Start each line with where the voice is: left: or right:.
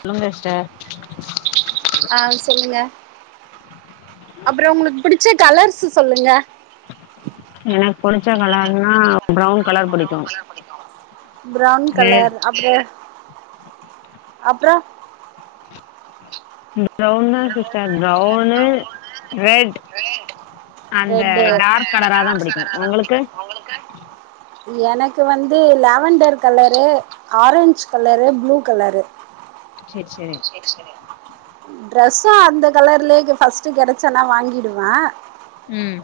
left: சொல்லுங்க சிஸ்டர்
right: ஆ சொல்லுங்க அப்றோம் உங்ளுக் புடிச்ச கலர்ஸு சொல்லுங்க
left: என்க் புடிச்ச கலர்னா ப்ரவுன் கலர் புடிக்
right: ப்ரவுன்
left: ஏ
right: கலர் அப்றோ அப்றோ
left: ப்ரவுன் தா சிஸ்டர் ப்ரவுனு ரெட்
right: ரேன்ட் அந்த இந்த
left: டார்க்
right: க
left: கலரா தா புடிக்கு
right: காரசாரதா அப்டி
left: உங்களுக்கு
right: உங்களுக்கு எனக்கு வந்து lavender colour orange colour blue colour
left: சேரி சேரி
right: சேரி சேரி ட்ரெஸ்ஸும் அந்த கலர்லயே ஃபர்ஸ்ட்டு கெடைச்சன்னா வாங்கிடுவ
left: ம்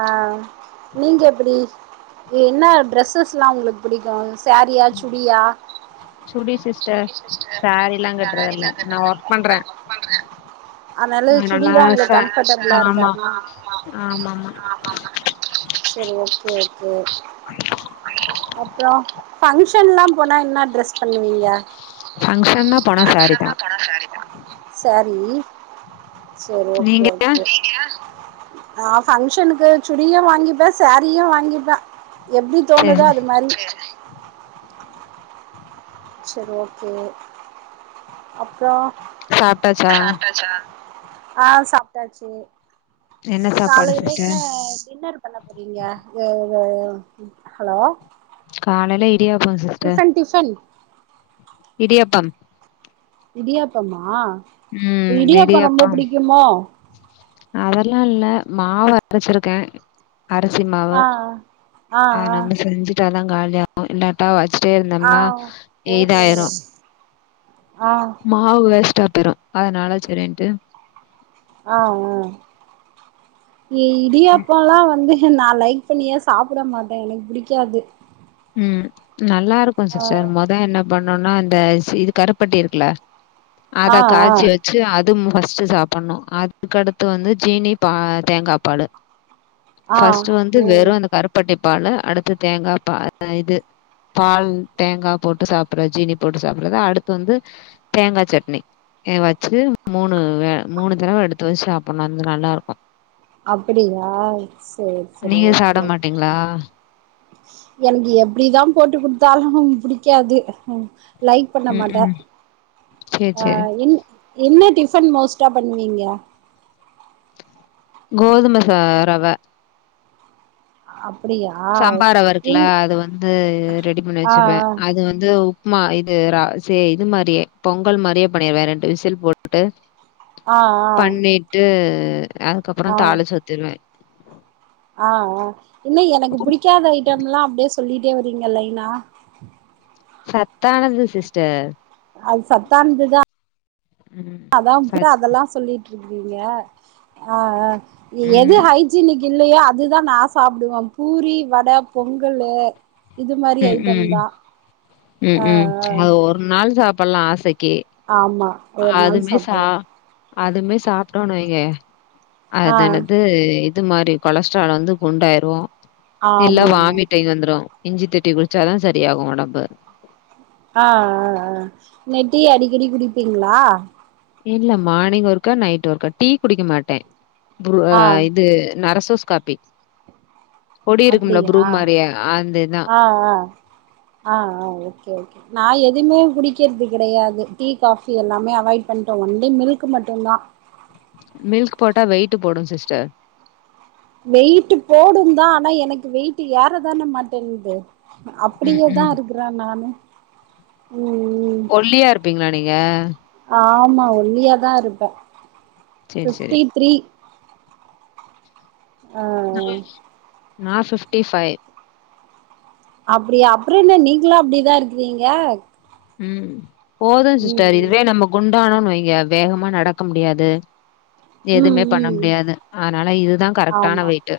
right: ஆ நீங்க எப்டி என்ன ட்ரெஸ்ஸஸ்லாம் உங்களுக்கு பிடிக்கும் சேரியா சுடியா
left: சுடி சிஸ்டர் சேரி
right: சேரிலாம் கட்டறதுல்ல நா ஒர்க் பண்றன் அதனால சுடிதா உங்களுக்கு கம்ஃபர்ட்டபிளா இருக்கா
left: ஆமா
right: அப்பனா ஆமா ஆமா சேரி ஓகே ஓகே அப்புறம் பங்க்ஷன்லாம் போனா என்ன ட்ரெஸ் பண்ணுவீங்க
left: பங்க்ஷனா
right: பங்ஷன்னா போனா சேரிதா சேரி செரி ஓகே
left: நீங்க
right: சரிங்க ஆ பங்கஷனுக்கு சுடியும் வாங்கிப்பே சேரியும் வாங்கிப்பே எப்டி தோணுதோ
left: சேரி
right: அது மாரி செரி ஓகே அப்புறம்
left: சாப்ட்டாச்சா
right: சாப்டாச்சா ஆ சாப்ட்டாச்சி
left: என்ன சாப்பாடு
right: காலையில என்ன
left: சிஸ்டர்
right: டின்னரு பண்ண போறீங்க ஹலோ
left: காலையில இடியாப்பம் சிஸ்டர்
right: டிஃபன்
left: இடியாப்பம்
right: இடியாப்பம்மா
left: ம்
right: இடியாப்ப ரொம்ப பிடிக்குமோ
left: அதெல்லா இல்ல மாவு அரைச்சிருக்கே அரிசிமாவு
right: ஆ
left: ஆ நம்ம செஞ்சிட்டாதா காலியா வும் இல்லாட்டா வச்சிட்டே
right: ஆ
left: இருந்தோம்னா
right: ஓஹோ
left: இதாயிரும்
right: ஆ
left: மாவு வேஸ்ட்டா போயிரு அதனால செரின்ட்டு
right: ஆ ஆ ஏ இடியாப்பல்லா வந்து நா லைக் பன்னியே சாப்ட மாட்டேன் எனக்கு புடிக்காது
left: ம் நல்லா இருக்கும்
right: ஆ
left: சிஸ்டர் மொத என்ன பண் ணணுன்னா அந்த இது கருப்பட்டி இருக்குல
right: ஆ
left: அத காச்சி வச் சி அதும் ஃபஸ்ட்டு சாப்பணும் அதுக்கடுத்து வந்து சீனி பா தேங்கா பாலு
right: ஆ ஆ
left: பஸ்ட்டு வந்து
right: ஓ
left: வெறும் அந்த கருப்பட்டி பால்ல அடுத்து தேங்கா பால் இது பால் தேங்கா போட்டு சாப்பற ஜீனி போட்டு சாப்படறத அடுத்து வந்து தேங்கா சட்னி இது வச்சி மூணு வே மூணு தடவ எடுத்து வச்சி சாப்பணும் அது நல்லா இருக்கும்
right: அப்டியா செரி செரி
left: நீங்க
right: ஓகே
left: சாப்ட
right: ஓகே
left: மாட்டீங்களா
right: எனக்கு எப்டிதான் போட்டு குடுத்தாலும் புடிக்காது ம் லைக் பண்ண
left: ம்
right: மாட்டே
left: ம் சேரி
right: ஆ
left: சேரி
right: என் என்ன டிஃபன் மோஸ்ட்டா பண்ணுவீங்க
left: கோதுமை ச ரவ
right: அப்படியா
left: சாம்பா ரவ இருக்குல
right: என்
left: அது வந்து ரெடி பண்ணி
right: ஆ
left: வெச்சுப்பே அது வந்து மா இது ர சே இது மாரியே பொங்கல் மாரியே பண்ணிருவே ரெண்டு விசில் போட்டுட்டு
right: ஆ ஆ
left: பண்ணிட்டு அதுக்கப்றோ தாலுச்சு ஊத்திருவே
right: அ அ என்ன எனக்கு பிடிக்காத ஐட்டம் எல்லா அப்டியே சொல்லிட்டே வரீங்க லைனா
left: சத்தானது சிஸ்டர்
right: அது சத்தானதுதா
left: ம்
right: அதா [inaudible]
left: சத்
right: அதெல்லா சொல்லி ட்ருக்கீங்க அ அ எது
left: ம்
right: ஹை ஜீனிக் இல்லயோ அதுதா நா சாப்பிடுவே பூரி வட பொங்கலு இது மாரி
left: ம்
right: ஐட்டம்
left: ம்
right: தா அ அ
left: ன் நாள் சாப்பட்லா ஆசைக்கி
right: ஆமா ஒரு நாள்
left: அதுமே சா
right: சாப்பட்லா
left: அதுமே சாப்டோணு வைங்க
right: ஆ
left: அது என்னது அது மாரி கொலஸ்ட்ரால் வந்து குண்டாயிரவோ இல்ல
right: ஆமா ஆமா
left: வாமிட்டிங் வந்துரு இஞ்சி தட் டீ குடிச்சாதா சரியாகு ஒடம்பு
right: அ அ அ என்ன டீ அடிக்கடி குடிப்பீங்ளா
left: இல்ல மார்னிங் ஒருக்கா நைட் ஒருக்கா டீ குடிக்க மாட்டே ப்ரூ அ
right: ஆ
left: இது நரசூஸ் காஃபி
right: அப்டியா
left: மாரி அந்த இதான்.
right: ஆ ஆ ஆ ஆ ஓகே ஓகே நா எதுமே குடிக்குறது கெடயாது டீ காஃபி எல்லாமே அவாய்ட் பண்ட்டே ஒன்லி மில்க் மட்டுந்தா
left: மில்க் போட்டா வெயிட்டு போடு சிஸ்டர்
right: வெயிட்டு போடுந்தா ஆனா எனக்கு வெயிட்டு் ஏற தான மாட்டேங்து
left: ம்,
right: அப்டியே தா
left: ம்.
right: இருக்ற நானு ம் ம்
left: ஒல்லியா இருப்பீங்களா நீங்க
right: ஆமா ஒல்லியாதா இருப்பே
left: சரி, சரி.
right: ஃபிஃப்டி த்ரீ ஆ
left: மகிழ்ச்சி நா ஃபிஃப்டி ஃபை
right: அப்டியா அப்ற என்ன நீங்களு அப்டிதா இருக்குறீங்க
left: ம் போது சிஸ்டர்
right: ம்
left: இதுவே நம்ம குண்டானோன்னு வைங்க வேகமா நடக்க முடியாது
right: ம்
left: எதுமே
right: ம்
left: பண்ண
right: ம்
left: முடியாது அதனால இதுதா கரெக்டான
right: ஆமா
left: வெயிட்டு்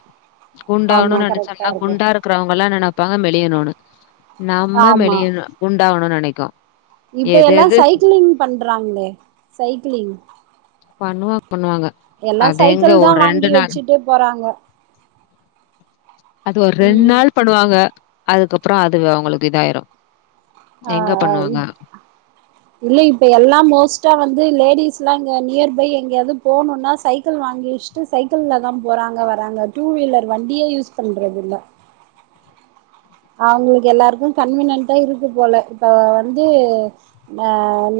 right: ஆமா
left: குண்டாவுனுன்
right: கரெக்டா
left: நெனச்சம்னா
right: இருக்கு
left: குண்டா இருக் கறவங்கல்லா என்ன நெனப்பாங்க மெளியணுன் நம்ம
right: ஆமா
left: மெளியணு குண்டாவணுன் நினைக்கோ
right: இப்ப எல்லா சைக்கிளிங் பண்றாங்களே சைக்கிளிங்
left: பண்ணுவாங்க பண்ணுவாங்க
right: எல்லா
left: அது எங்க
right: சைக்கிள் தா
left: ஒரு ரெண்டு
right: வாங்கி
left: நாள்
right: வெச்சுட்டு போறாங்க
left: அது ஒரு ரெண்
right: ம்
left: நாள் பண்ணுவாங்க அதுக்கப்றோ அது அவுங்களுக்கு இதாயிரு
right: அ
left: எங்க
right: அ
left: பண்ணுவாங்க
right: இப் இல்ல இப்ப எல்லா மோஸ்ட்டா வந்து லேடிஸ்ல்லா இங்க நியர் பை எங்கியாது போணுனா சைக்கிள் வாங்கி வெச்சுட்டு சைக்கிள்ல தா போறாங்க வராங்க டூ வீலர் வண்டியே யூஸ் பண்ணுறது இல்ல அவுங்களுக்கு எல்லாருக்கு கன்வீனியன்ட்டா இருக்கு போல இப்போ வந்து அ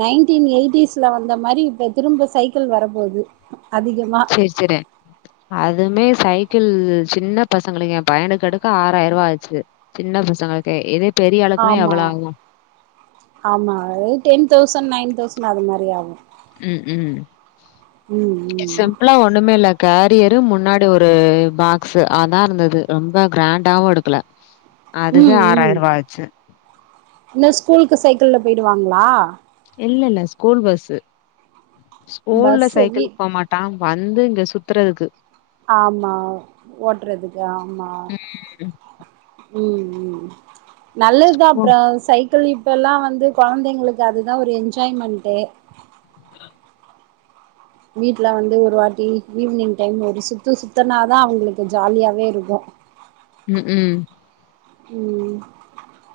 right: நைன்டீன் எயிட்டிஸ்ல வந்த மாரி இப்ப திரும்ப சைக்கிள் வர போது அதிகமா
left: [unintelligible] அதுமே சைக்கிள் சின்ன பசங்களுக்கு எ பையனுக்கு எடுக்க ஆறாயிருவா ஆச்சு சின்ன பசங்களுக்கே இது
right: ஆமா ஆமா அது டென் தௌசண்ட் நைன் தௌசண்ட் அது மாரி ஆகு
left: ம் ம்
right: ம் ம்
left: சிம்பிளா ஒண்ணுமே இல்ல கேரியரு முன்னாடி ஒரு பாக்ஸ்சு அதா இருந்தது ரொம்ப கிராண்டாவு எடுக்கல
right: [inaudible]
left: அதுவே
right: ம் ம்
left: ஆறாயிரூவா ஆச்சு
right: இல்ல ஸ்கூலுக்கு சைக்கிள்ல போயிடுவாங்களா
left: இல்ல இல்ல ஸ்கூல் பஸ்சு ஸ்கூல்ல
right: பஸ்ஸு வீ
left: சைக்கில் போ மாட் டா வந்து இங்க சுத்துறதுக்கு
right: ஆமா ஓட்டுறதுக்கு ஆமா ம் ம் நல்லதுதா
left: ம்
right: ப்ர சை க்கிள் இப்போல்லா வந்து குழந்தைங்களுக்கு அதுதா ஒரு என்ஜாய்மெண்ட்டு வீட்ல வந்து ஒரு வாட்டி ஈவினிங் டைம் ஒரு சுத்து சுத்துனாதா அவங்களுக்கு ஜாலியாவே இருக்கு
left: ம் ம்
right: ம்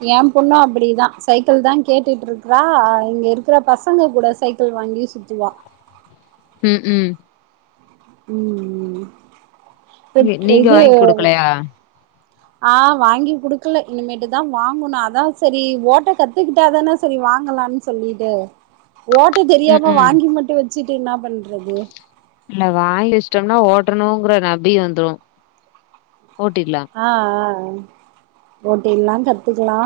right: ஏ பொண்ணு அப்டிதா சைக்கிள் தா கேட்டுட்டுருக்றா இங்க இருக்கிற பசங்க கூட சைக் க்கிள் வாங்கி சுத்துவா
left: ம் ம்
right: ம் ம் எக்
left: நீங்க
right: இது
left: வாங்கி குடுக்கலையா
right: ஆ வாங்கி குடுக்கல இனிமேட்டு தா வாங்கனு அதா சேரி ஓட்ட கத்துக்கிட்டாதானே சேரி வாங்கலான் சொல்லிட்டு ஓட்ட
left: ம்
right: தெரியாம
left: ம்
right: வாங்கி மட்டு வச்சுட்டு என்ன பண்றது
left: இல்ல வாயில வச்சுடம்னா ஓட்டணுங்குற நபி வந்துரு ஓட்டிக்கிலா
right: ஆ ஆ ஆ ஓட்டிர்ல்லா கத்துக்கலா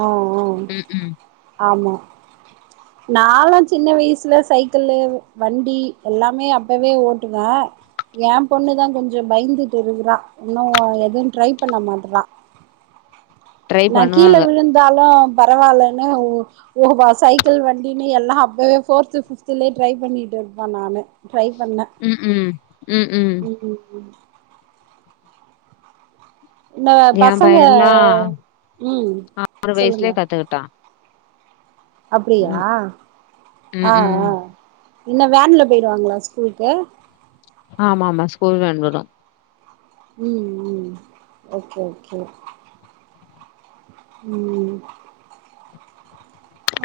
right: ஆ ஆ
left: ம் ம்
right: ஆமா நாலா சின்ன வயசுல சைக்கிள்லே வண்டி எல்லாமே அப்பவே ஓட்டுவ எ பொண்ணுதா கொஞ்சோ பயந்துட்டு இருக்குற இன்னும் ஏ எதையுட்ரை பண்ண மாடரா
left: ட்ரை
right: நா கீழ
left: பண்ணுவாங்க
right: விழுந் தாலும் பரவாயில்ன்னு வு ஓவா சைக்கிள் வண்டின்னு எல்லா அப்பவே போர்து பிப்துலேயே ட்ரை பண்ணிட்டு இருப்பே நானு ட்ரை பண்ண
left: ம் ம்
right: ம் ம் ம் நா
left: ஏ
right: பசங்க
left: பையன்லா
right: ம் சொல்லுங்க
left: த்துட்டா
right: அப்டியா
left: ம்
right: ஆ
left: ம்
right: ஆ இன்ன வேன்ல போயிடுவாங்களா ஸ்கூலுக்கு
left: ஆமாமா ஸ்கூல் வோண் வரு
right: ம் ம் ஓகே ஓகே ம்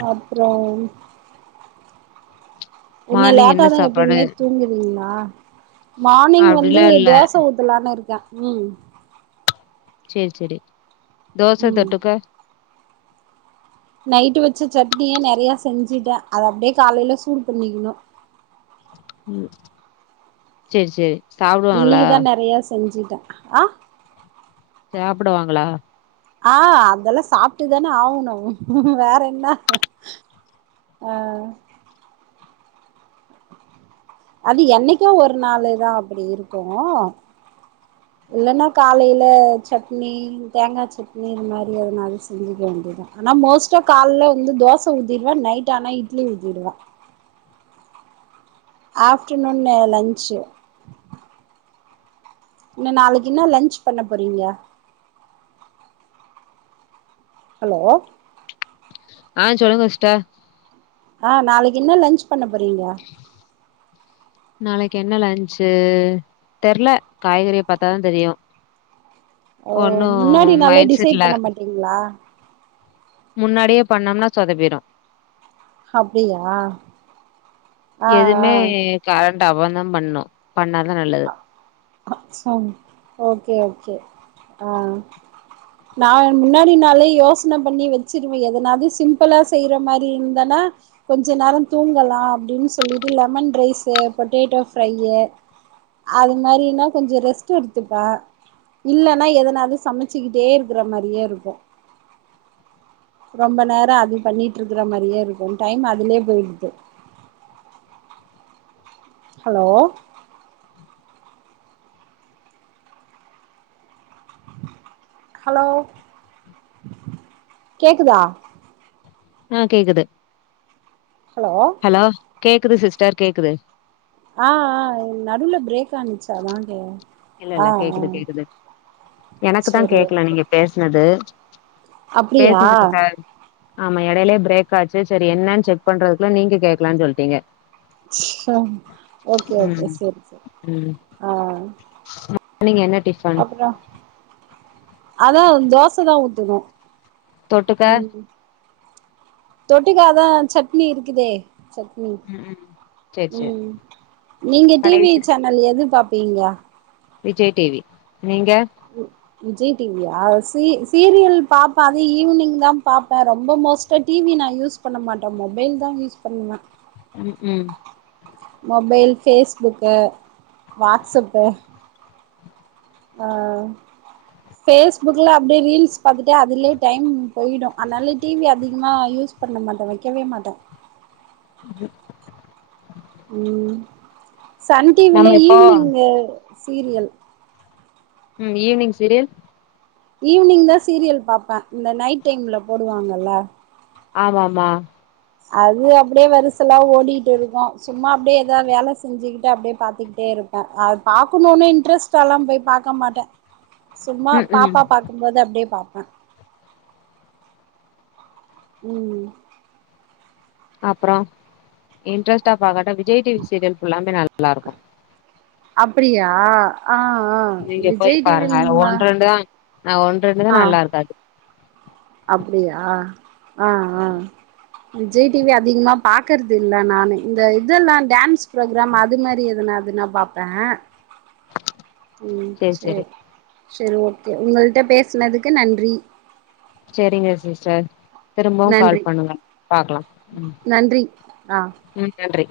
right: அப்பறம் ஒன்னு
left: மார்னிங்
right: லேட்டா
left: என்ன
right: தா
left: சாப்பாடு
right: எப்பயுமே தூங்குவீங்களா மார்னிங் வந்து
left: அப்டிலா இல்ல
right: தோச உ த்தலான்னு இருக்கே
left: சேர் செரி தோச
right: ம்
left: தொட்டுக்கா
right: நைட்டு வச்ச சட்னியே நெறைய செஞ்சுட்ட அத அப்டியே காலையில சூடு பண்ணிக்கணு
left: ம் சேர் செரி
right: இன்னக்குதா நறையா செஞ்சுட்ட ஆ
left: சாப்டுவாங்களா
right: ஆ அதெல்லா சாப்ட்டுதான ஆவணு வேற என்ன ஆ அது என்னைக்கோ ஒரு நாளு தா அப்டி இருக்கு இல்லன்னா காலைல‌ சட்னி தேங்கா சட்னி இது மாரி எதுனாது செஞ்சுக்க வேண்டிதா ஆனா மோஸ்ட்டா கால்ல வந்து தோச ஊதிடுவ நைட் ஆனா இட்லி ஊதிடுவ ஆஃப்டர்னுன்ன லன்சு என்ன நாளைக்கு என்ன லஞ்ச் பண்ண போறீங்கா ஹலோ
left: ஆ சொல்லுங்க சிஸ்டர்
right: ஆ நாளைக் என்ன லன்ச் பண்ண போறீங்க
left: நாளைக் என்ன லன்சு தெர்ல காய்கறிய பாத்தாதா தெரியு
right: ஓ
left: ஒன்னு
right: முன்னாடி நாலே
left: மைண்ட்
right: டிசைட்
left: செட்ல
right: பண்ண மாட்டீங்களா
left: முன்னாடியே பண்ணம்னா சொதப்பிடு
right: அப்டியா ஆ
left: எதுமே கரண்ட் அவன் தா பண்ணு பண்ணாதா நல்ல
right: அ சவுண்ட் ஓகே ஓகே ஆ நா முன்னாடி நாளே யோசன பண்ணி வச்சிடுவே எதனாது சிம்பிளா செய்ற மாரி இருந்தன்னா கொஞ்ச நேர தூங்கலா அப்டின் சொல்லிட்டு லெமன் ரைஸு பொட்டேட்டோ ஃப்ரையி அது மாரினா கொஞ்ச ரெஸ்ட் எடுத்துப்ப இல்லன்னா எதனாது சமச்சுக்கிட்டே இருக்குற மாரியே இருக்கு ரொம்ப நேர அது பண்ணிட்ருக்குற மாரியே இருக்கு டைம் அதுலே போயிடுது ஹலோ ஹலோ கேக்குதா
left: ஆ கேக்குது
right: ஹலோ
left: ஹலோ கேக்குது சிஸ்டர் கேக்குது
right: ஆ ஆ நடுல பிரேக் ஆனுச்சு அதா கே
left: இல்ல
right: ஆ
left: இல்ல
right: ஆ
left: கேக்குது கேக்குது எனக்கு தா
right: சேரி
left: கேக்கல
right: ஓகே
left: நீங்க பேசுனது
right: அப்டியா
left: பேசுனது சார் ஆமா எடைலயே பிரரேக் ஆச்சு செரி என்னன் செக் பண்றதுக்குள்ள நீங்க கேட்கலான் சொல்ட்டீங்க
right: ஓகே
left: ம்
right: ஓகே செரி செரி
left: ம்
right: ஆ
left: நீங்க என்ன டிஃபன்
right: அப்றோ அதா தோச தா ஊத்தணு
left: தொட்டுக்க
right: ம் தொட்டுக்க அதா சட்னி இருக்குதே சட்னி
left: ம் ம் சேரி சேரி
right: ம் நீங்க டி
left: பழைய
right: வி
left: சி
right: சன் னல் எது பாப்பீங்க
left: விஜய் டி வி நீங்க
right: ம் விஜய் டி வியா சீ சீரியல் பாப்ப அது ஈவ்னிங் தா பாப்ப ரொம்ப மோஸ்ட்டா டி வி நா யூஸ் பண்ண மாட்ட மொபைல் தா யூஸ் பண்ணுவ
left: ம் ம்
right: மொபைல் ஃபேஸ்புக்கு வாட்ஸப்பு ஆ ஃபேஸ்புக்ல அப்டியே ரீல்ஸ் பாத்துட்டு அதுலே டைம் பொய்டு அதனால டி வி அதிகமா யூஸ் பண்ண மாட்டே வைக்கவே மாட்டே
left: ம்
right: ம் சன் டி வில
left: நம்ம இப்போ
right: ஈவ்னிங்கு சீரியல்
left: ம் ஈவ்னிங் சீரியல்
right: ஈவ்னிங் தா சீரியல் பாப்ப இந்த நைட் டைம்ல போடுவாங்கல்ல
left: ஆமாமா
right: அது அப்டே வரிசலா ஓடிட்டு இருக்கு சும்மா அப்டே எதா வேல செஞ்சுக்கிட்டு அப்டியே பாத்துக்கிட்டே இருப் பே அது பாக்குணுனு இன்ட்ரெஸ்ட்டெல்லா போய் பாக்கமாட்டே சும்மா
left: ம் ம்
right: பாப்பா பாக் கும் போது அப்டியே பாப்பே ம்
left: அப்றோ இன்ட்ரெஸ்ட்டா பாக்காட்டா விஜய் டி வி சீரியல் ஃபுல்லாமே நல்லாருக்கு
right: அப்டியா ஆ ஆ
left: நீங்க போய்
right: விஜய் டி வி
left: பாருங்க அதுல
right: ம்ம
left: ஒன்னு ரெண்டு தா ஆ ஒன்னு ரெண்டு தா
right: ஆ
left: நல்லா இருக்காது
right: அப்டியா ஆ ஆ விஜய் டி வி அதிகமா பாக்றது இல்ல நானு இந்த இதெல்லா டான்ஸ் ப்ரோக்ராம் அது மாரி எதனாதுனா பாப்பே ம்
left: சேரி சேரி
right: சேர் சேர் ஓகே உங்கள்ட்ட பேசுனதுக்கு நன்றி
left: சேரிங்க சிஸ்டர் திரும்பவு கால்
right: நன்றி
left: பண்ணுங்க பாக்லா
right: நன்றி ஆ
left: நன்றி